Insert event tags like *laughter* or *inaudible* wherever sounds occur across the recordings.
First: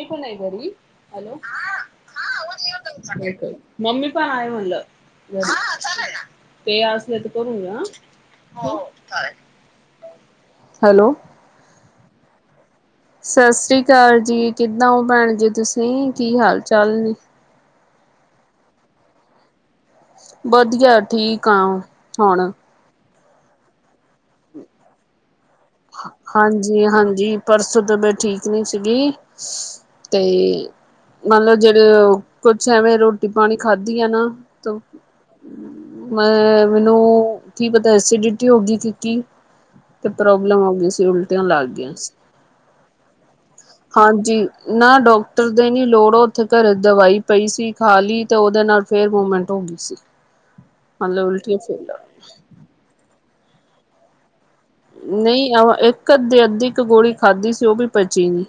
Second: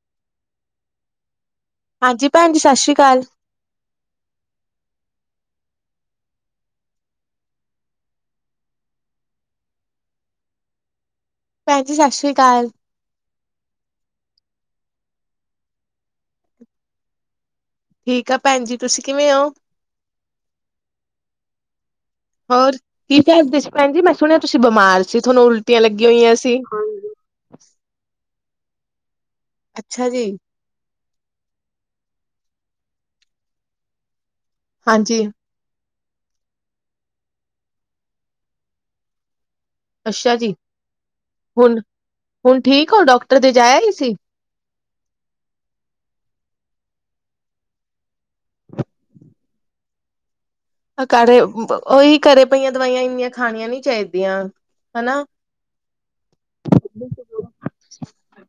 ਏ ਕੋਣ ਹੈ ਗਰੀ? ਹੈਲੋ ਹਾਂਜੀ ਭੈਣ ਜੀ, ਸਤਿ ਸ਼੍ਰੀ ਅਕਾਲ। ਮੰਮੀ, ਪਾਣੀ ਵਾਲੇ ਮਾਲ 'ਤੇ ਆਓ, ਫਿਰ ਕਰਾਂਗਾ। ਹੈਲੋ। ਭੈਣ ਜੀ, ਸਤਿ ਸ਼੍ਰੀ ਅਕਾਲ! ਸਤਿ ਸ੍ਰੀ ਅਕਾਲ ਜੀ, ਕਿੱਦਾਂ ਹੋ ਭੈਣ ਜੀ ਤੁਸੀਂ, ਕੀ ਹਾਲ ਚਾਲ ਜੀ। ਠੀਕ ਆ ਭੈਣ ਜੀ, ਤੁਸੀਂ ਕਿਵੇਂ ਹੋ? ਵਧੀਆ, ਠੀਕ ਆ ਹੁਣ। ਕੀ ਗੱਲ ਸੀ, ਭੈਣ ਜੀ? ਮੈਂ ਸੁਣਿਆ ਸੀ ਕਿ ਤੁਸੀਂ ਬਿਮਾਰ ਸੀ, ਤੁਹਾਨੂੰ ਉਲਟੀਆਂ ਲੱਗੀਆਂ ਹੋਈਆਂ ਸਨ। ਹਾਂਜੀ ਹਾਂਜੀ ਪਰਸੋਂ ਤੋਂ ਮੈਂ ਠੀਕ ਨਹੀਂ ਸੀ ਗੀ ਅੱਛਾ ਜੀ, ਤੇ, ਮਤਲਬ, ਜਿਹੜਾ ਵੀ ਕੁਝ ਰੋਟੀ-ਪਾਣੀ ਖਾਧਾ ਸੀ ਨਾ, ਹਾਂਜੀ ਮੈਨੂੰ ਕੀ ਪਤਾ, ਐਸਿਡਿਟੀ ਹੋ ਗਈ ਹੋਵੇਗੀ। ਅੱਛਾ ਸ਼ਾਇਦ ਜੀ, ਐਸਿਡਿਟੀ ਹੋ ਗਈ ਸੀ, ਇਸ ਕਰਕੇ ਉਲਟੀਆਂ ਲੱਗ ਹੁਣ ਗਈਆਂ ਸਨ। ਹੁਣ ਠੀਕ ਹੋ ਡਾਕਟਰ ਦੇ ਜਾਇਆ ਹੀ ਹਾਂ ਸੀ? ਜੀ ਨਾ, ਡਾਕਟਰ ਦੀ ਲੋੜ ਨਹੀਂ ਪਈ। ਘਰ ਵਿੱਚ ਦਵਾਈ ਪਈ ਹੋਈ ਸੀ, ਉਹ ਖਾ ਲਈ। ਉਸ ਤੋਂ ਬਾਅਦ ਮੂਵਮੈਂਟ ਹੋ ਗਈ ਸੀ। ਹਾਂ ਮਤਲਬ ਜੀ, ਉਲਟੀਆਂ ਫੇਰ ਲੱਗ ਉਹੀ ਤਾਂ ਘਰ ਪਈਆਂ ਦਵਾਈਆਂ ਇੰਝ ਆਪਣੇ ਆਪ ਨਹੀਂ ਖਾਣੀਆਂ ਚਾਹੀਦੀਆਂ। ਹਨਾ। ਨਹੀਂ, ਅੱਧੀ ਗੋਲੀ ਹੀ ਖਾਧੀ ਸੀ, ਪਰ ਉਹ ਵੀ ਪਚੀ ਨਹੀਂ।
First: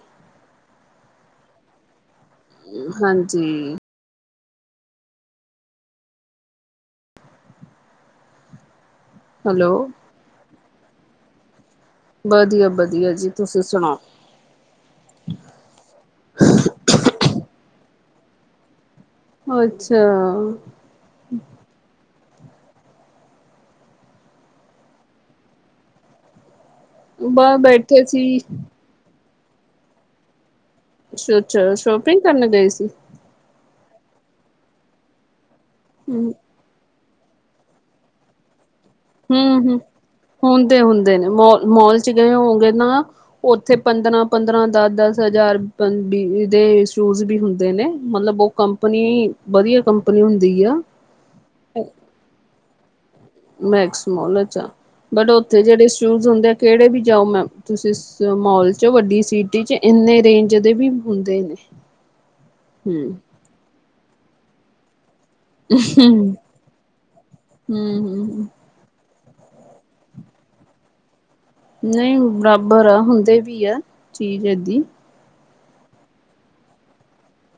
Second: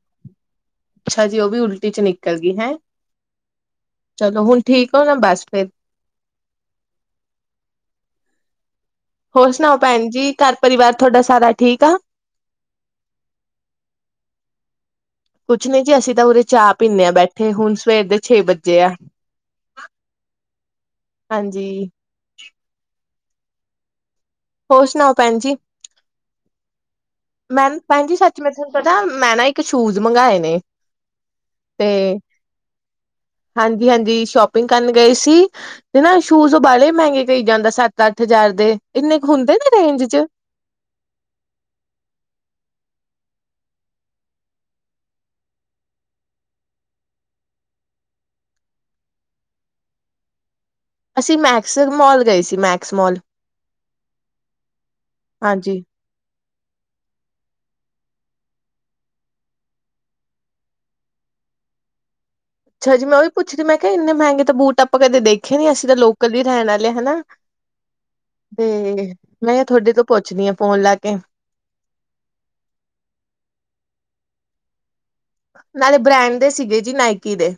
ਅੱਛਾ ਜੀ ਉਹ ਵੀ ਉਲਟੀ ਚ ਨਿਕਲ ਗਈ ਹੈਂ, ਹਾਂਜੀ। ਚਲੋ, ਹੁਣ ਠੀਕ ਓ, ਹੁਣ ਬੱਸ ਫਿਰ ਹੋਰ ਸੁਣਾਓ ਹੈਲੋ ਭੈਣ ਜੀ, ਘਰ ਪਰਿਵਾਰ ਤੁਹਾਡਾ ਸਾਰਾ ਠੀਕ ਆ? ਬਧੀਆ-ਬਧੀਆ ਜੀ, ਤੁਸੀਂ ਸੁਣਾਓ? *inaudible* ਕੁਝ ਨਹੀਂ ਜੀ, ਅਸੀਂ ਤਾਂ ਉਰੇ ਚਾਹ ਪੀਨੇ ਆ ਬੈਠੇ, ਹੁਣ ਸਵੇਰ ਦੇ ਛੇ ਵੱਜੇ ਐ। ਅੱਛਾ। ਹਾਂਜੀ। ਹੋਰ ਸੁਣਾਓ ਭੈਣ ਜੀ? ਬਾਹਰ ਮੈਮ, ਬੈਠੇ ਭੈਣ ਜੀ ਸੀ ਸੱਚ ਮੈਂ ਤੁਹਾਨੂੰ ਪਤਾ, ਮੈਂ ਨਾ ਇੱਕ ਸ਼ੂਜ ਮੰਗਾਏ ਨੇ ਅੱਛਾ-ਅੱਛਾ ਤੇ ਸ਼ਾਪਿੰਗ ਕਰਨ ਗਏ ਸੀ? ਹਾਂਜੀ-ਹਾਂਜੀ, ਸ਼ੋਪਿੰਗ ਕਰਨ ਗਏ ਸੀ, ਤੇ ਨਾ ਹਮ ਸ਼ੂਜ਼ ਓ ਬਾਹਲ਼ੇ ਮਹਿੰਗੇ ਕਹੀ ਜਾਂਦਾ ਸੱਤ-ਅੱਠ ਹਜ਼ਾਰ ਦੇ, ਇੰਨੇ ਕੁ ਹੁੰਦੇ ਵੀ ਹੂੰ-ਹੂੰ ਨੇ ਰੇਂਜ 'ਚ। ਹੁੰਦੇ-ਹੁੰਦੇ ਨੇ, ਮੋਲ-ਮੋਲ 'ਚ ਗਏ ਹੋਵੋਗੇ ਨਾ? ਉੱਥੇ ਪੰਦਰਾਂ-ਪੰਦਰਾ, ਦਸ-ਦਸ ਹਜ਼ਾਰ, ਪ ਵੀਹ ਦੇ ਸ਼ੂਜ਼ ਵੀ ਹੁੰਦੇ ਨੇ, ਮਤਲਬ ਓ ਕੰਪਨੀ, ਵਧੀਆ ਕੰਪਨੀ ਹੁੰਦੀ ਆ। ਅਸੀਂ ਮੈਕਸਸ ਮੋਲ ਗਏ ਸੀ, ਮੈਕਸ ਮੋਲ ਮੈਕਸ ਮਾਲ 'ਚ, ਬਟ ਉੱਥੇ ਹਾਂਜੀ। ਜਿਹੜੇ ਸ਼ੂਜ ਹੁੰਦੇ ਕਿਹੜੇ ਵੀ ਜਾਓ, ਮੈਂ ਤੁਸੀਂ ਮੋਲ 'ਚ ਵੱਡੀ ਸੀਟੀ 'ਚ ਇਨੇ ਰੇਂਜ ਦੇ ਵੀ ਹੁੰਦੇ ਨੇ। ਅੱਛਾ ਹੂੰ ਜੀ, ਮੈਂ ਉਹੀ ਪੁੱਛ ਦੀ ਮੈਂ ਕਿਹਾ, ਇੰਨੇ ਮਹਿੰਗੇ ਤਾਂ ਬੂਟ ਕਦੇ ਦੇਖੇ ਨੀ, ਅਸੀਂ ਤਾਂ ਲੋਕਲ ਹੂੰ-ਹੂੰ ਜੇ ਲੈਣ ਆਲੇ ਹਨਾ ਤੇ ਮੈਂ ਤੁਹਾਡੇ ਤੋਂ ਪੁੱਛਦੀ ਆ, ਫੋਨ ਲਾ ਕੇ। ਨਹੀਂ ਬਰਾਬਰ ਆ, ਹੁੰਦੇ ਵੀ ਆ, ਚੀਜ਼ ਏਦੀ ਨਾਲੇ ਬਰੈਂਡ ਦੇ ਸੀਗੇ ਜੀ, ਨਾਇਕੀ ਦੇ।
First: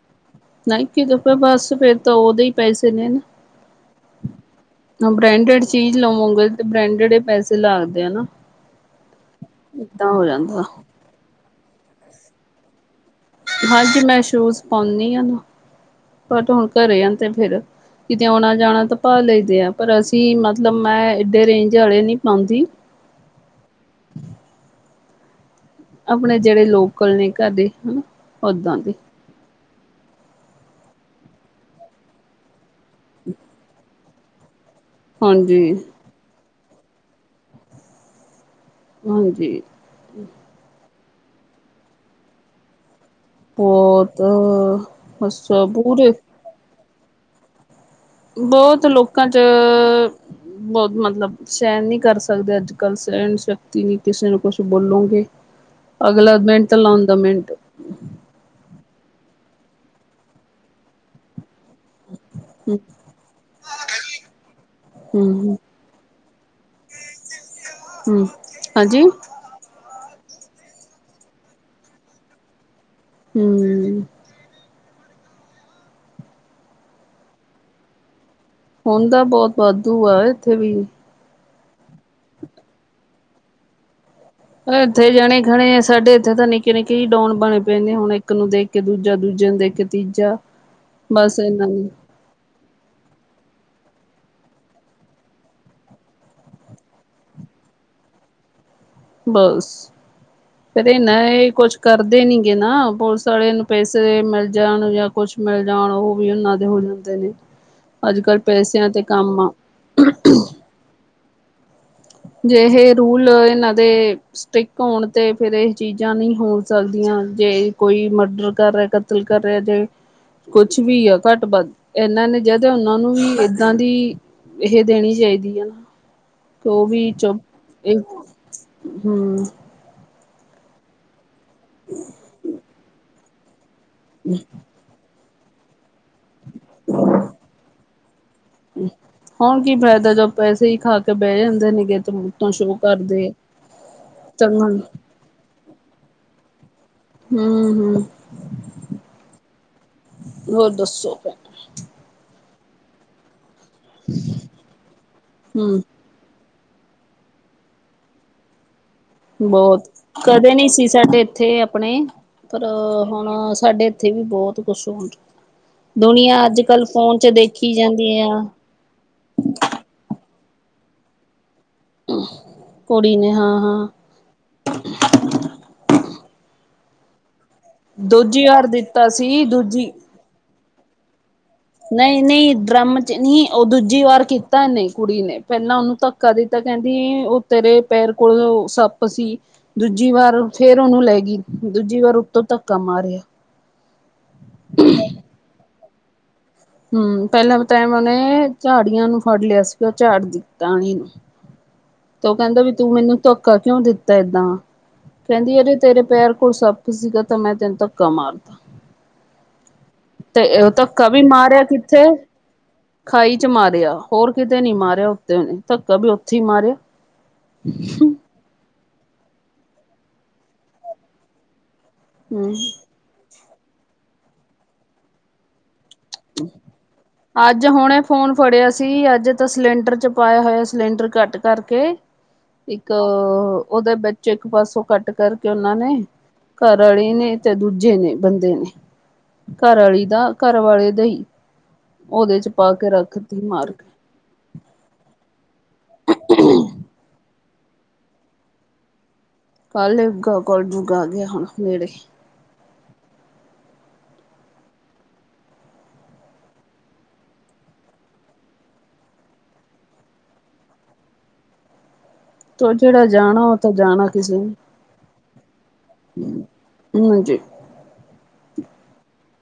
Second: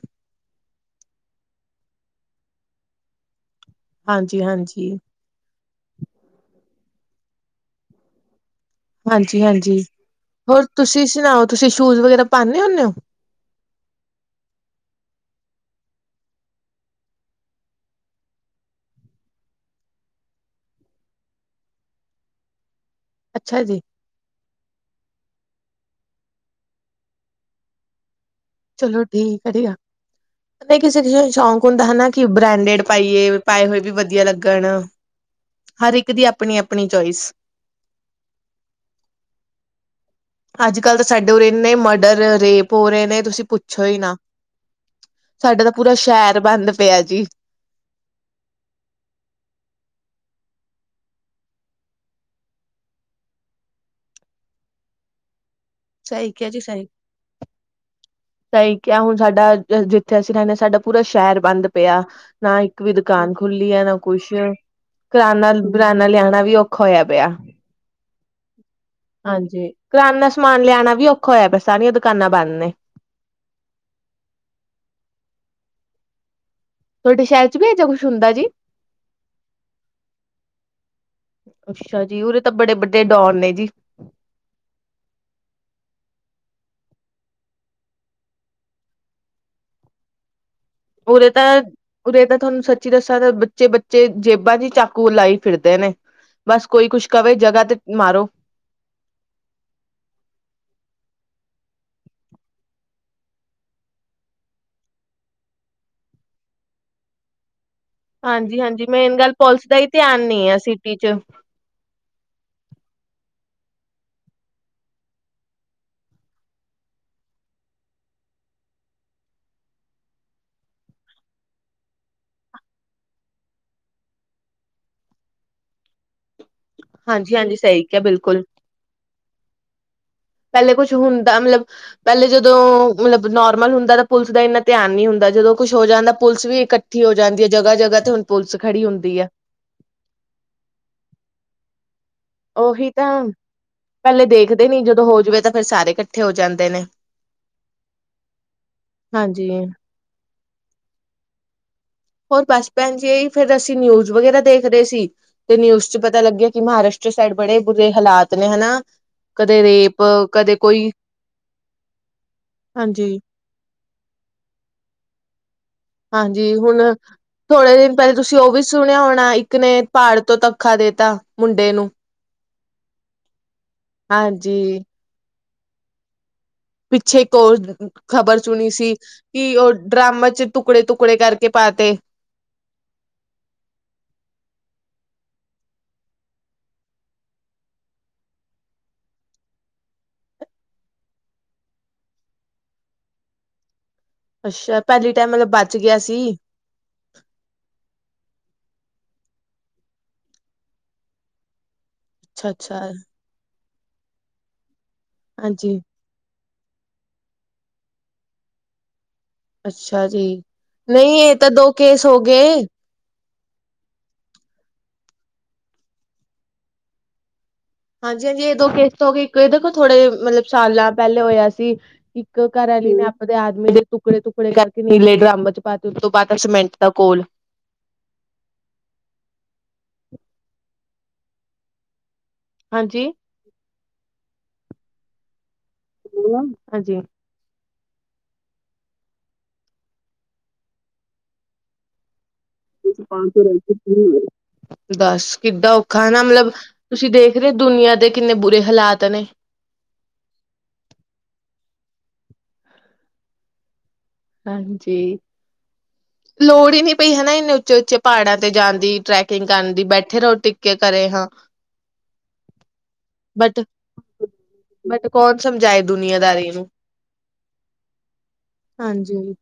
ਨਾਇਕੀ ਦੇ ਤੇ ਬਸ, ਫਿਰ ਤਾਂ ਉਹਦੇ ਈ ਪੈਸੇ ਨੇ। ਹਾਂਜੀ-ਹਾਂਜੀ। ਹੁਣ ਬਰੈਂਡਡ ਚੀਜ਼ ਲਵੋਗੇ ਤੇ ਬਰੈਂਡਡ ਈ ਪੈਸੇ ਲੈਣਗੇ ਨਾ ਹਾਂਜੀ-ਹਾਂਜੀ, ਏਦਾਂ ਹੋ ਜਾਂਦਾ ਹੋਰ ਤੁਸੀਂ ਸੁਣਾਓ, ਤੁਸੀਂ ਸ਼ੂਜ ਵਗੈਰਾ ਪਾਨੇ ਹੁੰਨੇ ਓ? ਹਾਂਜੀ ਮੈਂ ਸ਼ੂਜ ਪਾਉਂਨੀ ਆ ਨਾ, ਬਟ ਹੁਣ ਘਰੇ ਆ ਤੇ ਫਿਰ ਕਿਤੇ ਆਉਣਾਂ-ਜਾਣਾ ਤੇ ਪਾ ਲ‌ਈਦੇ ਆ, ਪਰ ਅਸੀਂ ਮਤਲਬ ਮੈਂ ਇਡੇ ਰੇਂਜ ਵਾਲੇ ਨੀ ਪਾਉਂਦੀ। ਅੱਛਾ ਜੀ। ਆਪਣੇ ਜਿਹੜੇ ਲੋਕਲ ਨੇ, ਕਦੇ ਉਦਾਂ ਦੇ ਚਲੋ ਠੀਕ ਵਧੀਆ, ਨਹੀਂ ਕਿਸੇ-ਕਿਸੇ ਨੂੰ ਸ਼ੌਂਕ ਹੁੰਦਾ ਹਨਾ ਕਿ ਬਰੈਂਡਡ ਪਾਈਏ, ਪਾਏ ਹੋਏ ਵੀ ਵਧੀਆ ਲੱਗਣ, ਹਾਂਜੀ। ਹਰ ਇੱਕ ਦੀ ਆਪਣੀ-ਆਪਣੀ ਚੋਇਸ ਹਾਂਜੀ। ਅੱਜ-ਕੱਲ੍ਹ ਤੇ ਸਾਡੇ ਉਰੇ ਇੰਨੇ ਮਰਡਰ, ਰੇਪ ਹੋ ਰਹੇ ਨੇ, ਤੁਸੀਂ ਪੁੱਛੋ ਈ ਨਾ, ਬਹੁਤ ਬਸ ਸਾਡੇ ਤਾਂ ਪੂਰਾ ਪੂਰੇ ਸ਼ਹਿਰ ਬੰਦ ਪਿਆ ਜੀ। ਬਹੁਤ ਲੋਕਾਂ 'ਚ ਬਹੁਤ ਮਤਲਬ ਸਹਿਣ ਨਹੀਂ ਕਰ ਸਕਦੇ ਅੱਜ-ਕੱਲ੍ਹ, ਸਹਿਣ ਸ਼ਕਤੀ ਨੀ ਕਿਸੇ ਨੂੰ ਕੁਛ ਬੋਲੋਗੇ *inaudible* ਅਗਲਾ ਜੀ ਮਿੰਟ ਸਹੀ ਲਾਉਂਦਾ, ਮਿੰਟ ਸਹੀ ਕਿਹਾ ਹੁਣ, ਸਾਡਾ ਜਿੱਥੇ ਅਸੀਂ ਰਹਿੰਨੇ, ਸਾਡਾ ਪੂਰਾ ਸ਼ਹਿਰ ਬੰਦ ਪਿਆ, ਨਾ ਹਮ ਇੱਕ ਵੀ ਦੁਕਾਨ ਖੁੱਲੀ ਐ, ਨਾ ਕੁਛ ਏ। ਕਰਾਨਾ ਹਮ ਕਰਿਆਨਾ ਲਿਆਉਣਾ ਵੀ ਔਖਾ ਹੋਇਆ ਪਿਆ, ਹਮ ਹਾਂਜੀ ਹਾਂਜੀ। ਕਰਾਨੇ ਦਾ ਸਮਾਨ ਲਿਆਣਾ ਵੀ ਔਖਾ ਹੋਇਆ ਪਯਾ ਸਾਰੀਆਂ ਦੁਕਾਨਾਂ ਬੰਦ ਨੇ। ਹੂੰ। ਤੁਹਾਡੇ ਸ਼ਹਿਰ ਚ ਨੀ ਐਹੋ ਜਿਹਾ ਕੁੱਛ ਹੁੰਦਾ ਜੀ? ਹੁਣ ਤਾਂ ਬੋਤ ਵਾਧੂ ਆ, ਐਥੇ ਵੀ ਅੱਛਾ ਜੀ। ਓਰੇ ਤਾਂ ਬੜੇ ਬਡੇ ਡੋਨ ਨੇ ਜੀ। ਇੱਥੇ ਜਣੇ-ਖਣੇ ਸਾਡੇ ਇੱਥੇ ਤਾਂ ਨਿੱਕੇ-ਨਿੱਕੇ ਹੀ ਡੋਨ ਬਣੇ ਪਏ ਨੇ, ਹੁਣ ਇੱਕ ਨੂੰ ਦੇਖ ਇੱਕ ਦੂਜਾ ਦੂਜੇ ਨੂੰ ਦੇਖ ਕੇ ਤੀਜਾ ਕਿ ਓਰੇ ਤਾਂ ਉਰੇ ਤਾਂ ਤੁਹਾਨੂੰ ਸੱਚੀ ਦੱਸਾਂ ਤਾਂ ਬੱਚੇ-ਬੱਚੇ ਜੇਬਾਂ ਚ ਚਾਕੂ ਲਾਈ ਫਿਰਦੇ ਨੇ। ਬਸ ਕੋਈ ਕੁਛ ਕਵੇ, ਜਗ੍ਹਾ ਤੇ ਮਾਰੋ। ਬਸ। ਫਿਰ ਇਹ ਨਾ ਇਹ ਕੁਛ ਕਰਦੇ ਨੀ ਗੇ ਨਾ। ਪੁਲਿਸ ਵਾਲੇ ਨੂੰ ਪੈਸੇ ਮਿਲ ਜਾਣ ਜਾਂ- ਕੁਛ ਮਿਲ ਜਾਣ, ਉਹ ਵੀ ਉਹਨਾਂ ਦੇ ਹੋ ਜਾਂਦੇ ਨੇ। ਅੱਜ ਕੱਲ੍ਹ ਹਾਂਜੀ-ਹਾਂਜੀ। ਪੈਸਿਆਂ ਤੇ ਮੇਨ ਗੱਲ ਕੰਮ ਆ ਪੋਲਸ ਦਾ ਹੀ ਧਿਆਨ ਨੀ ਐ ਸਿਟੀ ਚ। ਜਿਹੇ ਰੂਲ ਏਨਾਂ ਦੇ ਸਟਿਕ ਹੋਣ ਤੇ ਫੇਰ ਇਹ ਚੀਜ਼ਾਂ ਨਹੀਂ ਹੋ ਸਕਦੀਆਂ, ਜੇ ਕੋਈ ਮਰਡਰ ਕਰ ਰਿਹਾ ਕਤਲ ਕਰ ਰੇਹਾ ਜੇ ਕੁਛ ਵੀ ਆ ਕੱਟ-ਬਧ ਇਹਨਾਂ ਨੇ ਜਦ ਓਨਾਂ ਨੂੰ ਵੀ ਏਦਾਂ ਦੀ ਇਹ ਦੇਣੀ ਚਾਹੀਦੀ ਆ ਸੌਪ ਹਾਂਜੀ-ਹਾਂਜੀ। ਸਹੀ ਕੇਹਾ ਬਿਲਕੁਲ ਹੂੰ। ਪੈਲੇ ਕੁੱਛ ਹੁੰਦਾ, ਮਤਲਬ ਪੈਲੇ ਜਦੋਂ ਮਤਲਬ ਨੋਰਮਲ ਹੁੰਦਾ ਤਾ ਪੁਲਸ ਦਾ ਏਨਾ ਧਿਆਨ ਨੀ ਹੁੰਦਾ, ਜਦੋਂ ਕੁੱਛ ਹੋ ਜਾਂਦਾ ਪੁਲਸ ਵੀ ਇਕੱਠੀ ਹੋ ਜਾਂਦੀ ਐ। ਜਗ੍ਹਾ-ਜਗ੍ਹਾ ਤੇ ਹੁਣ ਪੁਲਸ ਖੜੀ ਹੁੰਦੀ ਐ। ਹੁਣ ਕੀ ਫ਼ਾਇਦਾ ਜਦੋਂ ਪੈਸੇ ਈ ਖਾ ਕੇ ਬੈ ਜਾਂਦੇ ਨੇਗੇ ਤੇ ਸ਼ੋਅ ਓਹੀ ਤਾਂ ਕਰਦੇ ਆ ਪੈਲੇ ਦੇਖਦੇ ਚੰਗਾ ਨੀ, ਜਦੋਂ ਹੋ ਜਵੇ ਤਾਂ ਫਿਰ ਸਾਰੇ ਕੱਠੇ ਹੋ ਜਾਂਦੇ ਨੇ। ਹੂੰ-ਹੂੰ। ਹਾਂਜੀ। ਹੋਰ ਦੱਸੋ? ਹੋਰ ਬਸ ਪੈਣ ਜੀ, ਫਿਰ ਅਸੀਂ ਨਿਊਜ਼ ਵਗੈਰਾ ਦੇਖਦੇ ਸੀ ਤੇ ਨਿਊਜ ਚ ਹੂੰ ਪਤਾ ਪਤਾ ਲੱਗਿਆ ਕਿ ਮਹਾਰਾਸ਼ਟਰ ਸਾਈਡ ਬੜੇ ਬੁਰੇ ਹਾਲਾਤ ਨੇ ਹੈਨਾ ਬੋਹਤ ਕਦੇ ਨਹੀ ਸੀ, ਸਾਡੇ ਐਥੇ ਅਪਣੇ ਪਰ ਹਾਂਜੀ। ਹੁਣ ਸਾਡੇ ਉੱਥੇ ਵੀ ਬੋਹਤ ਕੁਛ ਹੋ ਰੇਹਾ ਦੁਨੀਆਂ ਹਾਂਜੀ ਹੁਣ ਅੱਜ-ਕੱਲ ਫੋਨ ਚ ਦੇਖੀ ਥੋੜੇ ਦਿਨ ਪਹਿਲੇ ਜਾਂਦੀ ਆ। ਤੁਸੀਂ ਉਹ ਵੀ ਸੁਣਿਆ ਹੋਣਾ, ਇੱਕ ਨੇ ਪਾੜ ਤੋਂ ਧੱਖਾ ਦੇਤਾ ਮੁੰਡੇ ਨੂੰ ਕੁੜੀ ਨੇ ਹਾਂ-ਹਾਂ। ਹਾਂਜੀ। ਪਿੱਛੇ ਇੱਕ ਔਰ ਖ਼ਬਰ ਦੂਜੀ ਵਾਰ ਸੁੁਣੀ ਸੀ, ਦਿੱਤਾ ਕਿ ਉਹ ਦੂਜੀ ਡਰੱਮ ਚ ਤੁਕੜੇ-ਤੁਕੜੇ ਕਰਕੇ ਪਾ ਤੇ ਨਹੀਂ ਡਰਮ ਚ ਨਈ ਉਹ ਦੂਜੀ ਵਾਰ ਕੀਤਾ ਏਨੇ ਕੁੜੀ ਨੇ ਪੈਲਾਂ ਓਨੂੰ ਧੱਕਾ ਦਿੱਤਾ ਕਹਿੰਦੀ ਓ ਤੇਰੇ ਪੈਰ ਕੋਲ ਸੱਪ ਸੀ। ਦੂਜੀ ਵਾਰ ਫੇਰ ਓਨੂੰ ਲੈ ਗੀ ਦੂਜੀ ਵਾਰ ਉਤੋਂ ਧੱਕਾ ਮਾਰਿਆ। ਅੱਛਾ ਪੈਲੀ ਟੈਮ ਮਤਲਬ ਬਚ ਗਯਾ ਸੀ। ਹੁੰ ਪਹਿਲਾਂ ਟੈਮ ਓਨੇ ਝਾੜੀਆਂ ਨੂੰ ਫੜ ਲਿਆ ਸੀਗਾ। ਓ ਝਾੜ ਦਿੱ ਟਾਣੀ ਓ ਕਹਿੰਦਾ ਵੀ ਤੂੰ ਅੱਛਾ-ਅੱਛਾ। ਮੈਨੂੰ ਧੋਖਾ ਕਿਉਂ ਦਿੱਤਾ ਏਦਾਂ ਕਹਿੰਦੀ ਐਵੀ ਹਾਂਜੀ ਤੇਰੇ ਪੈਰ ਕੋਲ ਸੱਪ ਸੀਗਾ, ਤਾਂ ਮੈਂ ਤੈਨੂੰ ਧੱਕਾ ਮਾਰਤਾ। ਅੱਛਾ ਜੀ ਤੇ ਉਹ ਧੱਕਾ ਨਹੀਂ ਵੀ ਇਹ ਤਾਂ ਮਾਰਿਆ ਦੋ ਕਿੱਥੇ, ਕੇਸ ਹੋ ਗਏ ਖਾਈ 'ਚ ਮਾਰਿਆ, ਹੋਰ ਕਿਤੇ ਨੀ ਮਾਰਿਆ, ਉੱਤੇਨ ਧੱਕਾ ਵੀ ਉੱਥੇ ਹੀ ਮਾਰਿਆ। ਹਾਂਜੀ ਹਾਂਜੀ, ਇਹ ਦੋ ਕਿਸ ਤੋਂ ਕੀ ਦੇਖੋ ਥੋੜੇ ਮਤਲਬ, ਸਾਲਾ ਪਹਿਲੇ ਹੋਇਆ ਸੀ। ਇੱਕ ਹੂੰ ਘਰਵਾਲੀ ਨੇ ਆਪਦੇ ਆਦਮੀ ਦੇ ਟੁਕੜੇ ਟੁਕੜੇ ਕਰਕੇ ਨੀਲੇ ਡਰੰਮ ਚ ਪਾਏ, ਉਸ ਤੋ ਬਾਅਦ ਸਮੈਟ ਦਾ ਕੋਲ, ਅੱਜ ਹੁਣੇ ਫੋਨ ਫੜਿਆ ਸੀ, ਅੱਜ ਤਾਂ ਸਿਲੰਡਰ 'ਚ ਪਾਇਆ ਹੋਇਆ ਸਿਲੰਡਰ ਘੱਟ ਕਰਕੇ, ਇੱਕ ਹਾਂਜੀ ਉਹਦੇ ਵਿੱਚ ਇੱਕ ਪਾਸੋਂ ਕੱਟ ਕਰਕੇ, ਉਹਨਾਂ ਨੇ ਘਰ ਹਾਂਜੀ ਵਾਲੀ ਨੇ ਤੇ ਦੂਜੇ ਨੇ ਬੰਦੇ ਨੇ, ਘਰਵਾਲੀ ਦਾ ਘਰ ਵਾਲੇ ਦਾ ਹੀ ਉਹਦੇ ਚ' ਪਾ ਕੇ ਰੱਖਤੀ ਮਾਰ ਕੇ, ਦੱਸ ਕਿੱਦਾਂ ਔਖਾ ਹੈ ਨਾ, ਮਤਲਬ ਤੁਸੀਂ ਦੇਖ ਰਹੇ ਦੁਨੀਆਂ ਦੇ ਕਿੰਨੇ ਬੁਰੇ ਹਾਲਾਤ ਨੇ ਕੱਲਗਾ ਕਲਜੁਗ ਆ ਗਿਆ, ਹੁਣ ਨੇੜੇ ਹਾਂਜੀ। ਲੋੜ ਹੀ ਨਹੀਂੀ ਪਈ ਹਨਾ, ਇੰਨੇ ਉੱਚੇ ਉੱਚੇ ਪਹਾੜਾਂ ਤੇ ਜਾਂਣ ਦੀ, ਟਰੈਕਿੰਗ ਕਰਨ ਦੀ, ਬੈਠੇ ਰਹੋ ਟਿੱਕੇ ਕੇ ਕਰੇ, ਹਾਂ ਹ ਤੋਂ ਜਿਹੜਾ ਜਾਣਾ ਉਹ ਬਟ ਤਾਂ ਜਾਣਾ ਕਿਸੇ ਨੇ ਬਟ ਕੌਣ, ਸਮਝਾਏ ਦੁਨੀਆਂਦਾਰੀ ਨੂੰ ਹਾਂਜੀ। ਹਾਂਜੀ,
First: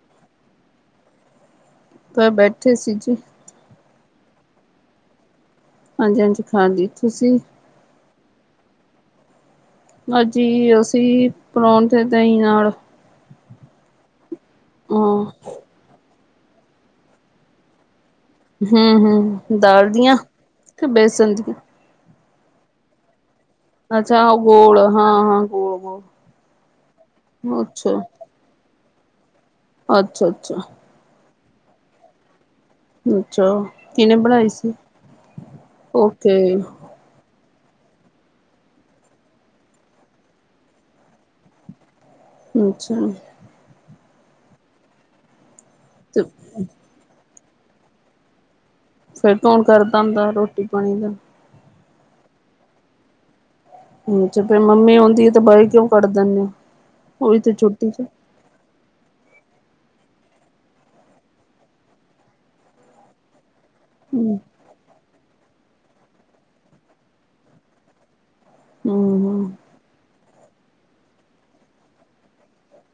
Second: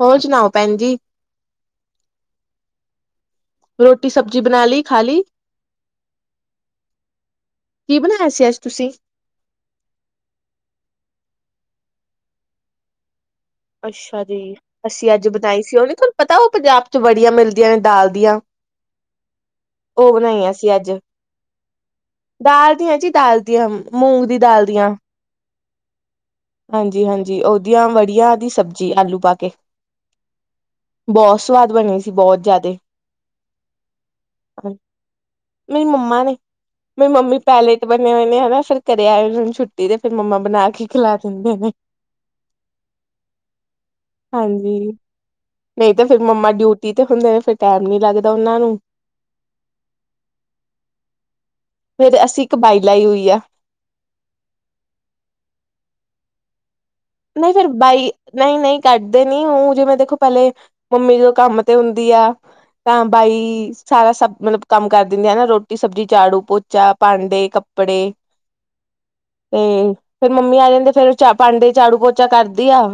ਹੋਰ ਸੁਣਾਓ ਭੈਣ ਜੀ ਬੈਠੇ ਸੀ ਜੀ ਰੋਟੀ ਸਬਜ਼ੀ ਬਣਾ ਲਈ, ਖਾ ਲਈ? ਹਾਂਜੀ ਹਾਂਜੀ, ਖਾ ਲਈ, ਤੁਸੀਂ? ਕੀ ਬਣਾਇਆ ਸੀ, ਅੱਜ ਤੁਸੀਂ? ਅੱਜ ਅਸੀਂ ਪਰਾਂਠੇ, ਦਹੀਂ ਨਾਲ ਅੱਛਾ ਜੀ, ਅਸੀਂ ਹਾਂ ਅੱਜ ੳਹ ਬਣਾਈ ਸੀ ਉਹਨ ਤੁਹਾਨੂੰ ਪਤਾ, ਉਹ ਪੰਜਾਬ ਚ' ਬੜੀਆਂ ਮਿਲਦੀਆਂ ਨੇ ਦਾਲ ਦੀਆਂ ਹਮ ਹਮ, ਦਾਲ ਉਹ ਦੀਆਂ, ਬਣਾਈਆਂ ਸੀ ਤੇ ਅੱਜ ਬੇਸਣ ਦੀਆ ਦਾਲ ਦੀਆਂ ਜੀ ਦਾਲ ਦੀਆਂ, ਮੂੰਗ ਅੱਛਾ ਉਹ ਦੀ ਦਾਲ ਗੋਲ ਦੀਆਂ। ਹਾਂ ਹਾਂ ਬੋ, ਹਾਂਜੀ ਹਾਂਜੀ, ਉਹਓਦੀਆਂ ਵੜਆ ਦੀ ਸਬਜ਼ੀ ਆਲੂ ਪਾ ਕੇ ਅੱਛਾ ਅੱਛਾ। ਬਹੁਤ ਸਵਾਦ ਬਣੇ ਸੀ, ਬਹੁਤ ਜਿਆਦਾ। ਅੱਛਾ ਕਿਹਨੇ ਬਣਾਈ ਸੀ? ਮੇਰੀ ਮੰਮਾ ਓਕੇ, ਨੇ ਮੇਰੀ ਮੰਮੀ ਪੈਲੇ ਬਣੇ ਹੋਏ ਨੇ ਹਨਾ, ਫਿਰ ਘਰੇ ਆਏੁ ਛੁੱਟੀ ਤੇ, ਫੇਿਰ ਮੰਮਾ ਬਣਾ ਕੇ ਖਲਾ ਦਿੰਦੇ ਨੇ। ਅੱਛਾ। ਹਾਂਜੀ, ਨਹੀਂ ਤਾਂ ਫੇਿਰ ਤੇ ਮੰਮਾ ਡਿਊਟੀ ਤੇ ਹੁੰਦੇ ਨੇ, ਫਿਰ ਟਾਈਮ ਨੀ ਲੱਗਦਾ ਉਹਨਾਂ ਨੂੰ, ਫੇਰ ਕੌਣ ਕਰਦਾ ਹੁੰਦਾ ਰੋਟੀ ਪਾਣੀ ਦਾ। ਅਸੀਂ ਇੱਕ ਬਾਈ ਲਾਈ ਹੋਈ ਆ। ਜਬ ਫਿਰ ਮੰਮੀ ਆਉਂਦੀ ਆ ਤੇ ਬਾਈ ਕਿਉਂ ਕੱਢ ਦਿੰਦੇ ਆ? ਨਹੀਂ, ਫਿਰ ਬਾਈ ਨਹੀਂ ਨਹੀਂ ਕੱਢਦੇ ਨੀ, ਉਹ ਜਿਵੇਂ ਦੇਖੋ ਪਹਿਲੇ ਮੰਮੀ ਤੋਂ ਕੰਮ ਤੇ ਹੁੰਦੀ ਆ। ਤਾਂ, ਬਾਈ ਸਾਰਾ ਸਭ ਹਮ ਮਤਲਬ ਕੰਮ ਕਰ ਦਿੰਦੀ ਹੈ ਨਾ, ਰੋਟੀ ਸਬਜ਼ੀ, ਝਾੜੂ ਪੋਚਾ, ਭਾਂਡੇ, ਕੱਪੜੇ ਹਮ ਹਮ ਤੇ ਫਿਰ ਮੰਮੀ ਆ ਜਾਂਦੇ, ਫਿਰ ਚਾਹ ਭਾਂਡੇ, ਝਾੜੂ-ਪੋਚਾ ਕਰਦੀ ਆਂ।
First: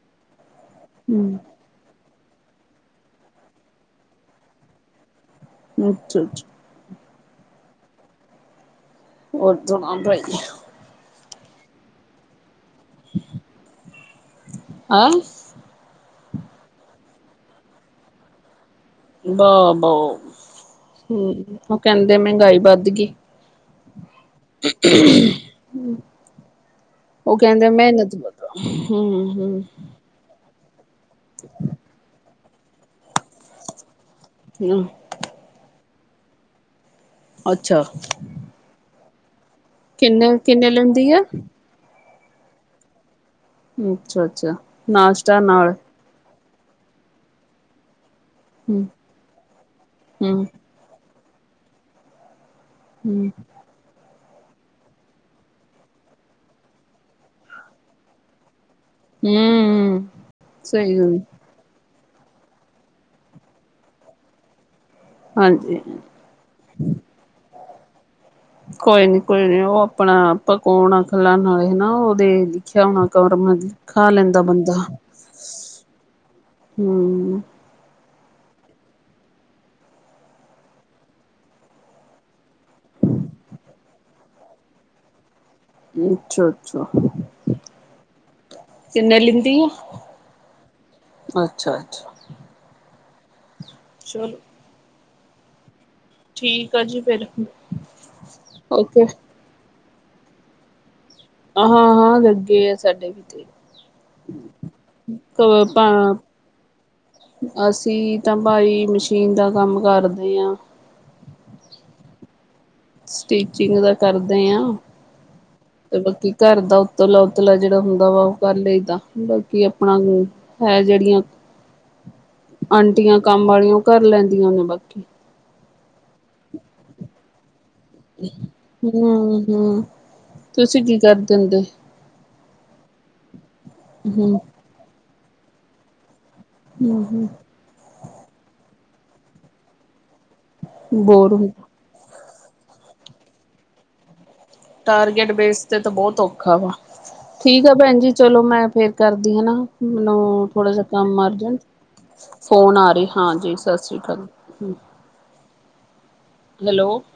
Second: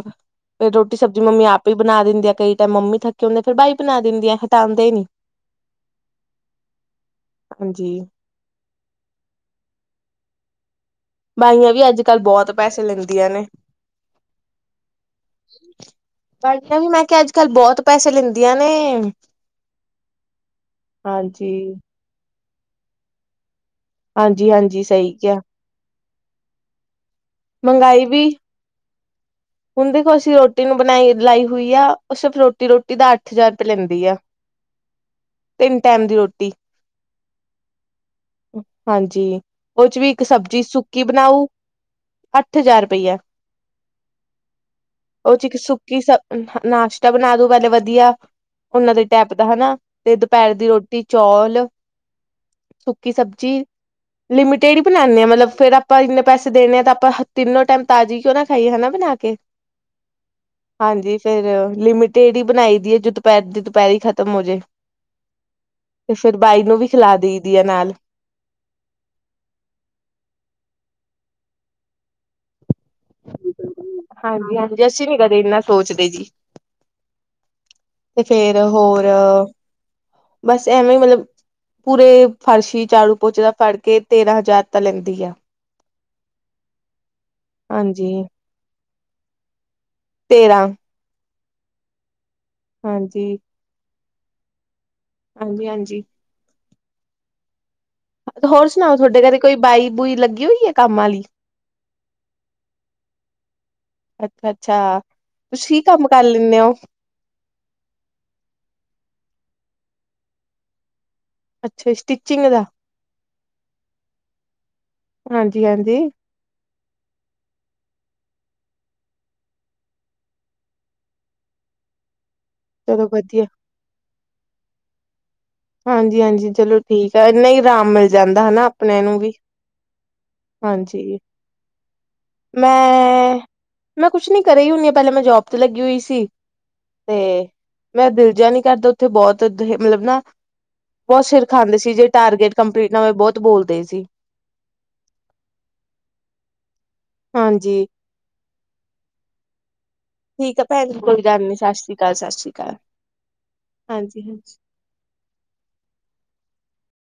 ਫੇਰ ਰੋਟੀ-ਸਬਜ਼ੀ ਹਮ ਮੰਮੀ ਆਪ ਹੀ ਬਣਾ ਦਿੰਦੀ ਆ, ਕਈ ਟਾਈਮ ਮੰਮੀ ਥੱਕੀ ਹੁੰਦੀ, ਫਿਰ ਬਾਈ ਬਣਾ ਦਿੰਦੀ ਆ, ਹਟਾਂਦੇ ਨੀਂ। ਅੱਛਾ, ਅੱਛਾ। ਹਾਂ ਜੀ। ਹੋਰ ਸੁਣਾ, ਬਾਈ। ਬਾਈਆਂ ਵੀ ਅੱਜ-ਕੱਲ੍ਹ ਬੋਤ ਪੈਸੇ ਲੈਂਦੀਆਂ ਨੇ। ਹੈਂ ਬਾਈਆਂ ਵੀ ਮੈਂ ਕਿਆ, ਅੱਜ-ਕੱਲ੍ਹ ਬੋਤ ਪੈਸੇ ਲੈਂਦੀਆਂ ਨੇ। ਵਾਓ ਬੋ, ਹਂ, ਹਾਂਜੀ, ਉਹ ਕਹਿੰਦੇ ਮਹਿੰਗਾਈ ਵੱਧ ਗਈ। *unintelligible* ਹਾਂਜੀ-ਹਾਂਜੀ ਸਹੀ ਕਿਹਾ ਉਹ ਕਹਿੰਦੇ ਮਹਿੰਗਾਈ ਮਿਹਨਤ *unintelligible* *unintelligible* ਵੀ ਹਂ, ਹਂ, ਹਂ। ਹੁਣ ਦੇਖੋ, ਅਸੀਂ ਰੋਟੀ ਨੂੰ ਬਣਾਈ ਲਾਈ ਹੋਈ ਆ, ਉਹ ਸਿਰਫ ਰੋਟੀ-ਰੋਟੀ ਦਾ ਅੱਠ ਹਜ਼ਾਰ ਰੁਪਏ ਲੈਂਦੀ ਆ। *unintelligible* ਤਿੰਨ ਟਾਈਮ ਦੀ ਰੋਟੀ। ਅੱਛਾ। ਹਾਂ ਜੀ, ਉਹਦੇ ਚ ਵੀ ਇੱਕ ਕਿੰਨੇ ਸਬਜ਼ੀ ਕਿੰਨੇ ਸੁੱਕੀ ਲੈਂਦੀ ਆ ਬਣਾਉ, ਅੱਠ ਹਜ਼ਾਰ ਰੁਪਈਆ। ਅੱਛਾ, ਅੱਛਾ ਉਹ ਨਾਸ਼ਟਾ ਚ ਇੱਕ ਨਾਲ। ਸੁੱਕੀ ਸ ਨਾਸ਼ਤਾ ਬਣਾ ਦੂ ਪਹਿਲੇ ਵਧੀਆ, ਹਮ ਉਹਨਾਂ ਦੇ ਟਾਈਪ ਦਾ ਹਣਾ, ਤੇ ਹਮ ਦੁਪਹਿਰ ਦੀ ਰੋਟ ਟੀ, ਚੌਲ ਸੁੱਕੀ ਹਮ ਸਬਜ਼ੀ। ਲਿਮਿਟਡ ਹੀ ਬਣਾਣੇ ਹਾਂ। ਮਤਲੱਬ ਆਪਾਂ ਇੰਨੇ ਪੈਸੇ ਦੇਣੇ ਹਾਂ, ਤਾਂ ਆਪਾਂ ਤਿੰਨੋਂ ਟਾਈਮ ਤਾਜ਼ੀ ਕਿਉਂ ਨਾ ਖਾਈਏ, ਹੈ ਨਾ? ਬਣਾ ਕੇ, ਹਮ ਹਾਂ ਸਹੀ ਜੀ, ਗੱਲ ਫਿਰ ਲਿਮਿਟ ਟੜੀ ਬਣਾਈਦੀ ਐ, ਜੋ ਦੁਪਹਿਰ ਦੀ, ਦੁਪਹਿਰੀ ਖ਼ਤਮ ਹੋ ਜਾਏ। ਹਾਂਜੀ ਤੇ ਫਿਰ ਬਾਈ ਨੂੰ ਵੀ ਖਿਲਾ ਦਿਦੀ ਐ, ਨਾਲ। ਕੋਈ ਨੀ, ਕੋਈ ਨੀ, ਉਹ ਆਪਣਾ ਪਕਾਉਣਾ ਖਾਲਾਨ ਆਲੇ ਉਹਦੇ ਲਿਖਿਆ ਹੋਣਾ, ਕਰ ਮ ਹਾਂਜੀ, ਹਾਂਜੀ। ਅਸੀਂ ਨ੍ਹੀਂ ਕਦੇ ਇੰਨਾ ਸੋਚਦੇ ਜੀ। ਹੂੰ ਤੇ ਫਿਰ ਹੋਰ, ਬੱਸ ਐਵੇਂ ਮਤਲਬ ਪੂਰੇ ਫਰਸ਼ੀ, ਝਾੜੂ-ਪੋਚਾ ਦਾ ਫੜ ਕੇ ਤੇਰਾਂ ਹਜ਼ਾਰ ਤਾਂ, ਲੈਂਦੀ ਆ। ਅੱਛਾ, ਅੱਛਾ। ਹਾਂ ਜੀ। ਕਿੰਨੇ ਲੈਂਦੀ ਆ। ਤੇਰਾਂ। ਅੱਛਾ, ਅੱਛਾ। ਹਾਂ ਜੀ। ਛਲੋ ਹਾਂਜੀ, ਹਾਂਜੀ। ਠੀਕ ਆ ਜੀ, ਫਿਰ। ਹੋਰ ਸੁਣਾਓ, ਓਕੇ ਤੁਹਾਡੇ ਘਰੇ ਕੋਈ ਬਾਈ-ਬੂਈ ਲੱਗੀ ਹੋਈ ਹੈ, ਕੰਮ ਵਾਲੀ? ਆਹਾ, ਆਹਾ। ਲੱਗੀ ਏ, ਸਾਡੇ ਇੱਥੇ, ਕ ਪਾ ਤਿੰਨੇ ਓ। ਅਸੀਂ ਤਾਂ ਭਾਈ ਮਸ਼ੀਨ ਦਾ ਕੰਮ ਕਰਦੇ ਆਂ। ਅੱਛਾ, ਸਟਿਚਿੰਗ ਦਾ? ਸਟਿਚਿੰਗ ਦਾ ਕਰਦੇ ਆਂ। ਹਾਂਜੀ, ਹਾਂਜੀ। ਤੇ ਬਾਕੀ ਘਰ ਦਾ ਉੱਤਲਾ-ਉੱਤਲਾ ਜਿਹੜਾ ਹੁੰਦਾ ਵਾ ਉਹ ਕਰ ਲਈਦਾ, ਬਾਕੀ ਆਪਣਾ ਹੈ ਜਿਹੜੀਆਂ *inaudible* ਅੰਟੀਆਂ ਵਧੀਆ। ਕੰਮ ਆਲੀਆਂ ਓ ਕਰ ਲੈਂਦੀਆਂ ਨੇ ਬਾਕੀ। ਹਾਂਜੀ-ਹਾਂਜੀ, ਚਲੋ ਠੀਕ ਆ ਐਨਾ ਈ ਅਰਾਮ ਮਿਲ ਜਾਂਦਾ ਹੈਨਾ ਆਪਣੇਆ ਨੂੰ ਵੀ। ਹੂੰ, ਤੁਸੀਂ ਕੀ ਹਾਂਜੀ। ਕਰਦੇ ਹੁੰਦੇ? ਮੈਂ, ਮੈਂ ਕੁਛ ਨੀ ਘਰੇ ਹੁੰਨੀ ਆ ਪੈਲੇ ਮੈਂ ਜੋਬ ਤੇ ਲੱਗੀ ਹੋਈ ਸੀ ਤੇ ਹੂੰ-ਹੂੰ-ਹੂੰ ਮੈਂ ਦਿਲ ਜਿਆ ਨੀ ਕਰਦਾ ਉੱਥੇ ਬੌਤ ਮਤਲਬ ਨਾ ਬੋਤ ਬੋਰ ਸਿਰ ਹੁੰ ਖਾਂਦੇ ਸੀ ਜੇ ਟਾਰਗੇਟ ਕੰਪਲੀਟ ਨਾ ਹੋਏ ਬੋਤ ਬੋਲਦੇ ਸੀ ਟਾਰਗੇਟ ਬੇਸ ਤੇ ਤਾਂ ਬੋਤ ਔਖਾ ਵਾ ਠੀਕ ਆ ਹਾਂਜੀ ਭੈਣ ਜੀ ਚਲੋ ਮੈਂ ਫੇਰ ਕਰਦੀ ਹਨਾ ਮੈਨੂੰ ਠੀਕ ਆ ਥੋੜ੍ਹਾ ਜਿਆ ਭੈਣ ਜੀ, ਕੋਈ ਕੰਮ ਗੱਲ ਨੀ ਅਰਜੈਂਟ ਸਤਿ ਸ੍ਰੀ ਅਕਾਲ, ਸਤਿ ਸ੍ਰੀ ਅਕਾਲ ਫੋਨ ਆ ਰਹੇ ਹਾਂਜੀ ਸਸ ਸ਼੍ਰੀ ਅਕਾਲ। ਹਾਂਜੀ-ਹਾਂਜੀ। ਹੈਲੋ